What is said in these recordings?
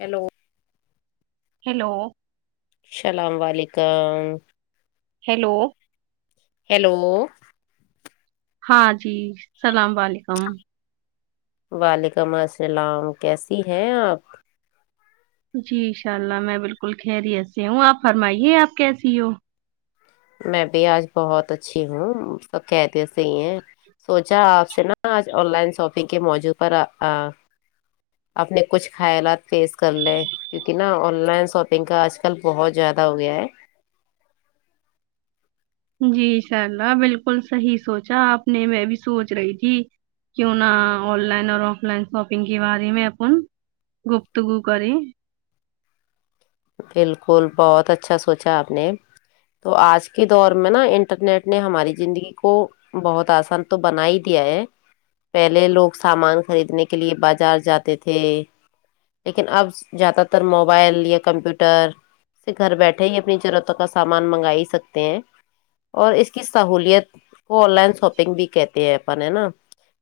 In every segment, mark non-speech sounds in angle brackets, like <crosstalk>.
Hello hello السلام علیکم hello hello ہاں جی سلام وعلیکم وعلیکم السلام کیسی ہیں آپ جی شاء اللہ میں بالکل خیریت سے ہوں آپ فرمائیے آپ کیسی ہو میں بھی آج بہت اچھی ہوں سب کہتے ہے صحیح ہیں سوچا آپ سے نہ آج آن لائن شاپنگ کے موجوع پر اپنے کچھ خیالات پیس کر لیں کیونکہ نہ آن لائن شاپنگ کا آج کل بہت زیادہ ہو گیا ہے جی انشاء اللہ بالکل صحیح سوچا آپ نے میں بھی سوچ رہی تھی کیوں نہ آن لائن اور آف لائن شاپنگ کے بارے میں اپن گفتگو کرے بالکل بہت اچھا سوچا آپ نے تو آج کے دور میں نا انٹرنیٹ نے ہماری جندگی کو بہت آسان تو بنا ہی دیا ہے پہلے لوگ سامان خریدنے کے لیے بازار جاتے تھے لیکن اب زیادہ تر موبائل یا کمپیوٹر سے گھر بیٹھے ہی اپنی ضرورتوں کا سامان منگا ہی سکتے ہیں اور اس کی سہولیت کو آن لائن شاپنگ بھی کہتے ہیں اپن ہے نا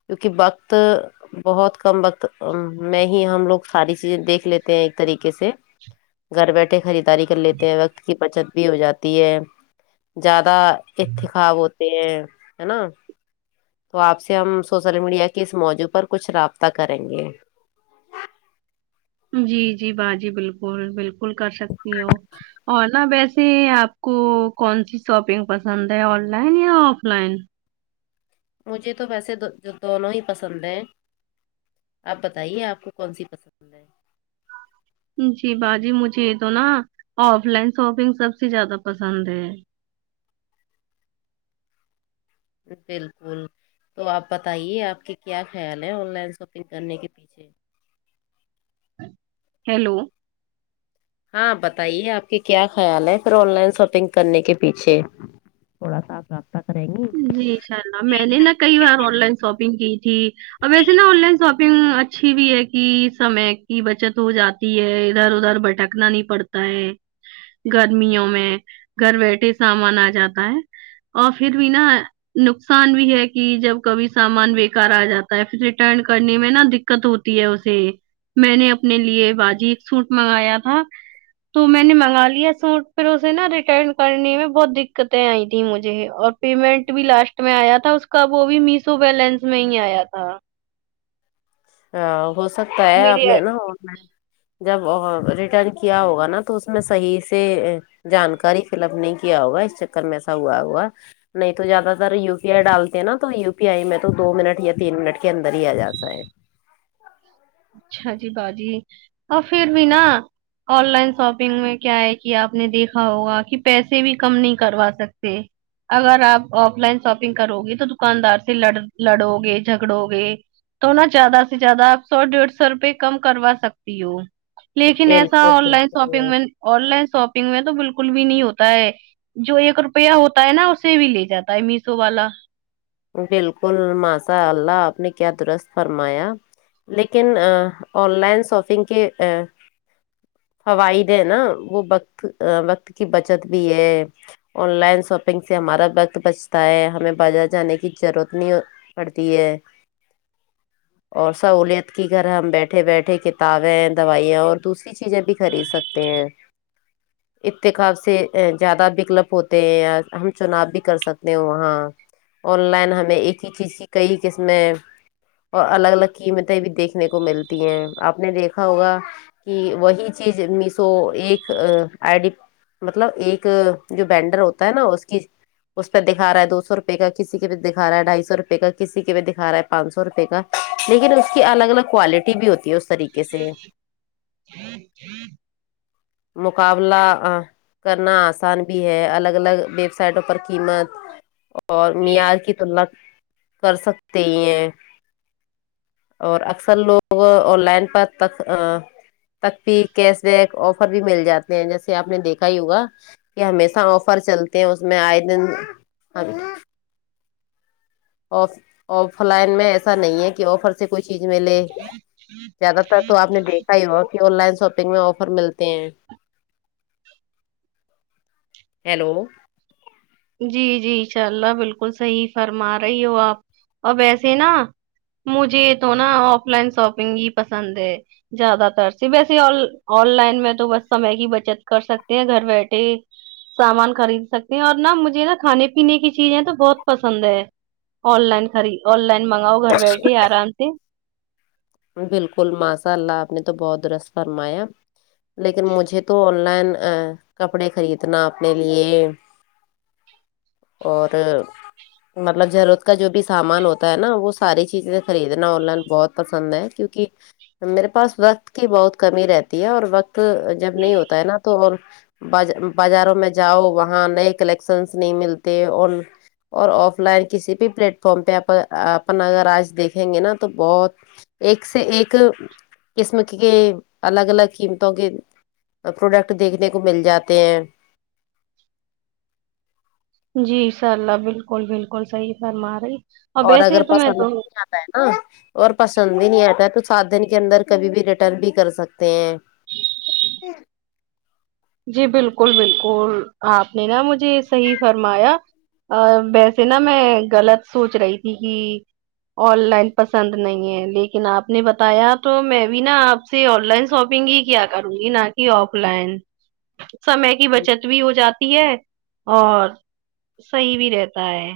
کیونکہ وقت بہت کم وقت میں ہی ہم لوگ ساری چیزیں دیکھ لیتے ہیں ایک طریقے سے گھر بیٹھے خریداری کر لیتے ہیں وقت کی بچت بھی ہو جاتی ہے زیادہ اتخاب ہوتے ہیں ہے نا تو آپ سے ہم سوشل میڈیا کے اس موضوع پر کچھ رابطہ کریں گے جی جی با جی بالکل بالکل کر سکتی ہو اور نا ویسے آپ کو کون سی شاپنگ پسند ہے آن لائن یا آف لائن مجھے تو ویسے دونوں ہی پسند ہیں آپ بتائیے آپ کو کون سی پسند ہے جی باجی مجھے یہ تو نا آف لائن شاپنگ سب سے جیادہ پسند ہے بالکل تو آپ بتائیے آپ کے کیا خیال ہے آن لائن شاپنگ کرنے کے پیچھے ہیلو ہاں بتائیے آپ کے کیا خیال ہے پھر آن لائن شاپنگ کرنے کے پیچھے تھوڑا صاف صافتا کریں گی جی شاء اللہ میں نے نا کئی بار آن لائن شاپنگ کی تھی اب ویسے نا آن لائن شاپنگ اچھی بھی ہے کہ سمے کی بچت ہو جات تی ہے ادھر ادھر بھٹکنا نہیں پڑتا ہے گرمیوں میں گھر بیٹھے سامان آ جاتا ہے اور پھر بھی نا نقصان بھی ہے کہ جب کبھی سامان بیکار آ جاتا ہے پھر ریٹرن کرنے میں نا د دقت ہوتی ہے اسے میں نے اپنے لیے باجی سوٹ منگایا تھا تو میں نے منگا لیا سوٹ پھر اسے نا ریٹرن کرنے میں بہت دقتیں آئی تھی مجھے اور پیمنٹ بھی لاسٹ میں آیا تھا اس کا وہ بھی میسو بیلینس میں ہی آیا تھا آ ہو سکتا ہے آپ نے میرے نا آن لائن جب ریٹرن کیا ہوگا نا تو اس میں صحیح سے جانکاری فل اپ نہیں کیا ہوگا اس چکر میں ایسا ہوا ہوا نہیں تو زیادہ تر یو پی آئی ڈالتے ہیں نا تو یو پی آئی میں تو دو منٹ یا تین منٹ کے اندر ہی آ جاتا ہے اچھا جی باجی اور پھر بھی نا آن لائن شاپنگ میں کیا ہے کہ آپ نے دیکھا ہوگا کہ پیسے بھی کم نہیں کروا سکتے اگر آپ آف لائن شاپنگ کرو گے تو دکاندار سے ل لڑو گے جھگڑو گے تو نا زیادہ سے زیادہ آپ سو ڈیڑھ سو روپئے کم کروا سکتی ہو لیکن ایسا بالکل آن لائن بالکل ساپنگ میں آن لائن ساپنگ میں تو بالکل بھی نہیں ہوتا ہے جو ایک روپیہ ہوتا ہے نا اسے بھی لے جاتا ہے میسو والا بالکل ماشا اللہ آپ نے کیا درست فرمایا لیکن آن لائن شاپنگ کی آ فوائد ہیں نا وہ وقت وقت کی بچت بھی ہے آن لائن شاپنگ سے ہمارا وقت بچتا ہے ہمیں بازار جانے کی جرورت نہیں پڑتی ہے اور سہولیت کی گھر ہم بیٹھے بیٹھے کتابیں دوائیاں اور دوسری یہ چیزیں بھی خرید سکتے ہیں اتخاب سے زیادہ وکلپ ہوتے ہیں ہم چناؤ بھی کر سکتے ہیں وہاں آن لائن ہمیں ایک ہی چیز کی کئی قسمیں اور الگ الگ قیمتیں بھی دیکھنے کو ملتی ہیں آپ نے دیکھا ہوگا کہ وہی چیز میشو ایک آئی ڈی مطلب ایک جو بینڈر ہوتا ہے نا اس کی اس پہ دکھا رہا ہے دو سو روپے کا کسی کے بھی دکھا رہا ہے ڈھائی سو روپئے کا کسی کے بھی دکھا رہا ہے پانچ سو روپئے کا لیکن اس کی الگ الگ کوالٹی ٹی بھی ہوتی ہے اس طریقے سے مقابلہ آ کرنا آسان بھی ہے الگ الگ ویب سائٹوں پر قیمت اور معیار کی تلنا کر سکتےہی ہیں اور اکثر لوگ آن لائن پر تک ا تک بھی کیش بیک آفر بھی مل جاتے ہیں جیسے آپ نے دیکھا ہی ہوگا یہ ہمیشہ آفر چلتے ہیں اس میں آئے دن آف۔ آف لائن میں ایسا نہیں ہے کہ آفرس سے کوئی چیز ملے زیادہ تر تو آپ نے دیکھا ہی بہت کہ آن لائن شاپنگ میں آفر ملتے ہیں ہیلو جی جی انشاء اللہ بالکل صحیح فرما رہی ہو آپ اور ویسے نا مجھے تو نا آف لائن شاپنگ ہی پسند ہے زیادہ تر سے ویسے آن آن لائن میں تو بس سمے کی بچت کر سکتے ہیں گھر بیٹھے سامان خرید سکتے ہیں اور نا مجھے نا کھانے پینے کی چیزیں تو بہت پسند ہے آن لائن خری آن لائن منگاؤ گھر بیٹے آرام سے بالکل ماساء اللہ آپ نے تو بہت درست فرمایا لیکن مجھے تو آن لائن کپڑے خریدنا اپنے لیے اور مطلب ضرورت کا جو بھی سامان ہوتا ہے نا وہ ساری چیزیں خریدنا آن لائن بہت پسند ہے کیونکہ میرے پاس وقت کی بہت کمی رہتی ہے اور وقت تو جب نہیں ہوتا ہے نا تو اور باز بازاروں میں جاؤ وہاں نئے کلیکشنس نہیں ملتے اور اور آف لائن کسی بھی پلیٹ فارم پہ اپ اپن اگر آج دیکھیں گے نا تو بہت ایک سے ایک قسم کے الگ الگ قیمتوں کے پروڈکٹ دیکھنے کو مل جاتے ہیں جیشاء اللہ بالکل بالکل صحیح فرما رہی اور ویسے اگر ہی تو میں پسند تو نہیں ہے نا اور پسند بھی نہیں آتا ہے تو سات دن کے اندر کبھی بھی ریٹرن بھی کر سکتے ہیں جی بالکل بالکل آپ نے نا مجھے صحیح فرمایا ا ویسے نا میں غلط سوچ رہی تھی کہ آن لائن پسند نہیں ہے لیکن آپ نے بتایا تو میں بھی نا آپ سے آن لائن شاپنگ ہی کیا کروں گی نہ کہ آف لائن سمے کی بچت بھی ہو جاتی ہے اور صحیح بھی رہتا ہے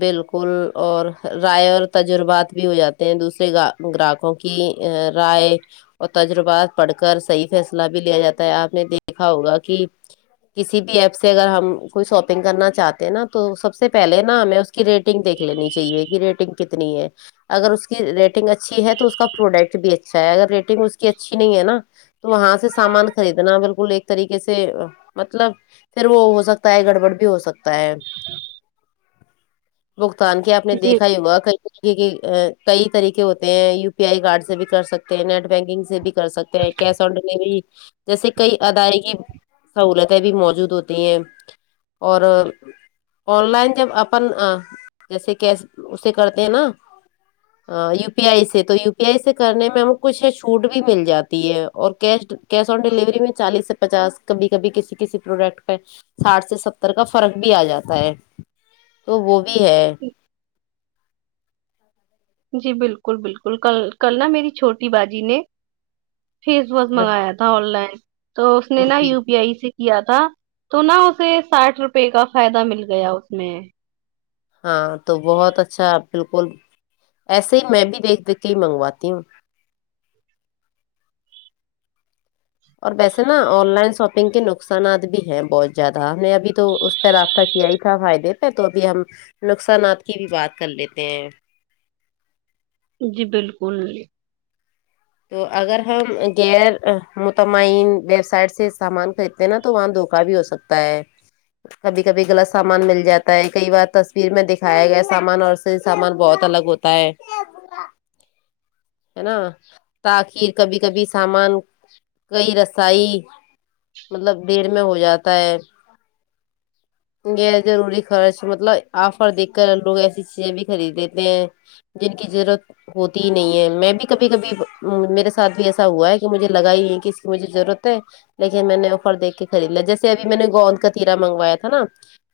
بالکل اور رائے اور تجربات بھی ہو جاتے ہیں دوسرے کا گراہکوں کی ا رائے اور تجربات پڑھ کر صحیح فیصلہ بھی لیا جاتا ہے آپ نے دیکھا ہوگا کہ کسی بھی ایپ سے اگر ہم کوئی شاپنگ کرنا چاہتے ہیں نا تو سب سے پہلے نہ ہمیں اس کی ریٹنگ دیکھ لینی چاہیے کہ ریٹنگ کتنی ہے اگر اس کی ریٹنگ اچھی ہے تو اس کا پروڈکٹ بھی اچھا ہے اگر ریٹنگ اس کی اچھی نہیں ہے نا تو وہاں سے سامان خریدنا بالکل ایک طریقے سے مطلب پھر وہ ہو سکتا ہے گڑبڑ بھی ہو سکتا ہے بھگتان کے آپ نے جی دیکھا ہی ہو کہیں کے کئی طریقے ہوتے ہیں یو پی آئی کارڈ سے بھی کر سکتے ہیں نیٹ بینکنگ سے بھی کر سکتے ہیں کیش آن ڈیلیوری جیسے کئی ادائیگی سہولتیں بھی موجود ہوتی ہیں اور آن لائن جب اپن جیسے کہ اسے کرتے ہیں نا یو پی آئی سے تو یو پی آئی سے کرنے میں ہم کچھ ہے چھوٹ بھی مل جاتی ہے اور کیش کیش آن ڈیلیوری میں چالیس سے پچاس کبھی کبھی کسی کسی پروڈکٹ پہ ساٹھ سے ستر کا فرق بھی آ جاتا ہے تو وہ بھی ہے جی بالکل بالکل کل کل نا میری چھوٹی باجی نے فیس واس ہاں منگایا تھا تھا آن لائن تو اس نے نا جی یو پی آئی سے کیا تھا تو نا اسے ساٹھ روپے کا فائدہ مل گیا اس میں ہاں تو بہت اچھا بالکل ایسے ہی میں بھی دیکھ دیکھ کے ہی منگواتی ہوں اور ویسے نا آن لائن شاپنگ کے نقصانات بھی ہیں بہت زیادہ ہم نے ابھی تواس پھر رابطہ کیا ہی تھا فائدے پہ تو ابھی ہم نقصانات کی بھی بات کر لیتے ہیں جی بالکل تو اگر ہم غیر متمئن ویب سائٹ سے سامان خریدتے ہیں نا تو وہاں دھوکہ بھی ہو سکتا تا ہے کبھی کبھی غلط سامان مل جاتا ہے کئی بار تصویر میں دکھایا گیا سامان اور صحیح سامان بہت الگ ہو تا ہے ہے نا تاخیر کبھی کبھی سامان کئی رسائی مطلب بھیڑ میں ہو جاتا ہے یہ ضروری خرچ مطلب آفر دیکھ کر لوگ ایسی چیزیں بھی خرید لیتے ہیں جن کی ضرورت ہوتی ہی نہیں ہے میں بھی کبھی کبھی میرے ساتھ بھی ایسا ہوا ہے کہ مجھے لگا ہی نہیں ہے کہ اس کی مجھے ضرورت ہے لیکن میں نے آفر دیکھ کے خرید لیا جیسے ابھی میں نے گوند کاتیرا منگویا تھا نا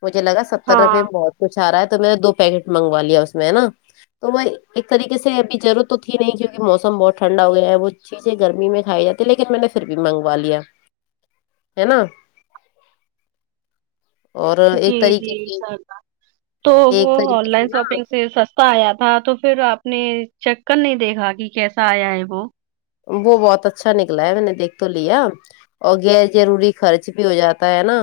مجھے لگا س ستر ہاں روپئے بہت کچھ آ رہا ہے تو میں نے دو پیکٹ منگوا لیا اس میں ہے نا تو وہ ایک طریقے سے ابھی ضرور تو ٹھیک ہے کیونکہ موسم بہت ٹھنڈا ہویا ہے وہ چیزیں گرمی میں کھائی جاتی ہے لیکن میں نے پھر بھی منگوا لیا ہے نا اور جی ایک جی طریقے سے انشاء اللہ تو وہ ایک آن طریقے لائن سے شاپنگ پھر سستا آیا تھا تو پھر آپ نے چیک کر نہیں دیکھا کہ کیسا آیا ہے وہ وہ بہت اچھا نکلا ہے میں نے دیکھ تو لیا اور غیر ضروری خرچ بھی ہو جاتا ہے نا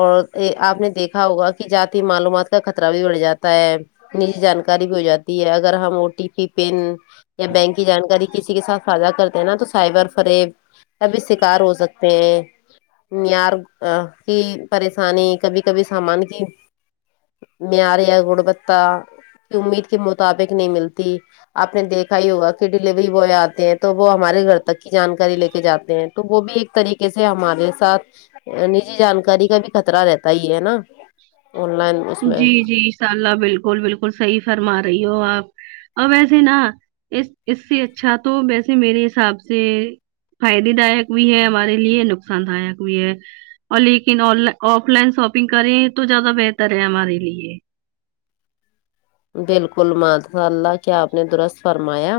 اور آپ نے دیکھا ہوگا کہ جاتی معلومات کا خطرہ بھی بڑھ جاتا ہے نجی جانکاری بھی ہو جاتی ہے اگر ہم او ٹی پی پین یا بینک کی جانکاری کسی کے ساتھ فضہ کرتے ہیں نا تو سائبر فریب کا بھی شکار ہو سکتے ہیں نیار کی پریشانی کبھی کبھی سامان کی میاریا گڑ بتہ امید کے مطابق نہیں ملتی آپ نے دیکھا ہی ہوگا کہ ڈیلیوری والے آتے ہیں تو وہ ہمارے گھر تک کی جانکاری لے کے جاتے ہیں تو وہ بھی ایک طریقے سے ہمارے ساتھ نجی جانکاری کا بھی خطرہ رہتا ہی ہے نا آن لائن اس میں جی جی ان شاء اللہ بالکل بالکل صحیح فرما رہی ہو آپ اور ویسے نا اس اس سے اچھا تو ویسے میرے حساب سے فائدے دایک بھی ہے ہمارے لیے نقصان دایک بھی ہے اور لیکن آن ل آف لائن شاپنگ کریں تو زیادہ بہتر ہے ہمارے لیے بالکل ماساء اللہ کیا آپ نے درست فرمایا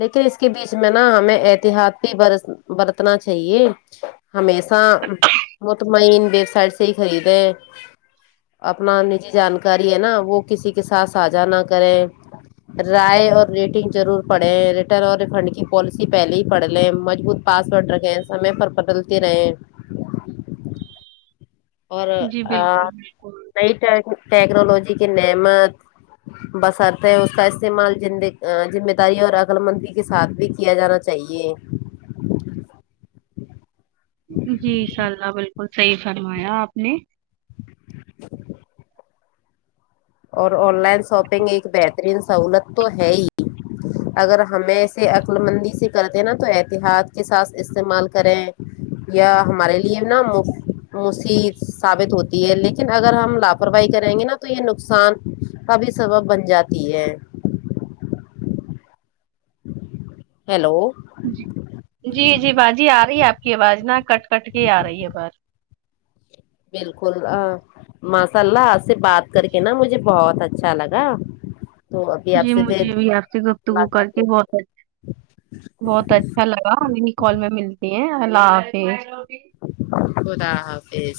لیکن اس کے بیچ میں نا ہمیں احتیاط بھی برت برتنا چاہیے ہمیشہ مطمئن ویب سائٹ سے ہی خریدے اپنا نجی جانکاری ہے نا وہ کسی کے ساتھ ساجھا نہ کریں رائے اور ریٹنگ ضرور پڑے ریٹرن اور ریفنڈ کی پالیسی پہلے ہی پڑھ لے مجبوط پاسورڈ رکھے ہیں سمے پر بدلتے رہے اور جی آ بالکل بالکل نئی ٹیک ٹیکنالوجی کی نعمت بشرط ہے اس کا استعمال ذمے ذمہ داری اور عقلمندی کے ساتھ بھی کیا جانا چ صحیح ہے جی انشاء اللہ بالکل صحیح فرمایا آپ نے <inaudible> اور آن لائن شاپنگ ایک بہترین سہولت تو ہے ہی اگر ہمیں اسے عقلمندی سے کرتے ہیں نا تو احتیاط کے ساتھ استعمال کریں یا ہمارے لیے نا موف مسیب ثابت ہوتی ہے لیکن اگر ہم لاپرواہی کریں گے نا تو یہ ن نقصان کا بھی سبب بن جاتی ہے ہیلو جی جی جی باجی آ رہی ہے آپ کی آواز نہ کٹ کٹ کے آ رہی ہے بار بالکل اآ ما سا اللہ آس سے بات کر کے نا مجھے بہت اچھا لگا تو ابھی آپ جی سے پھر مجھے بھی آپ سے گفتگو کر ملاقات کے ہوگی۔ بہت بہت اچھا لگا انی کال میں ملتی ہیں اللہ حافظ خدا حافظ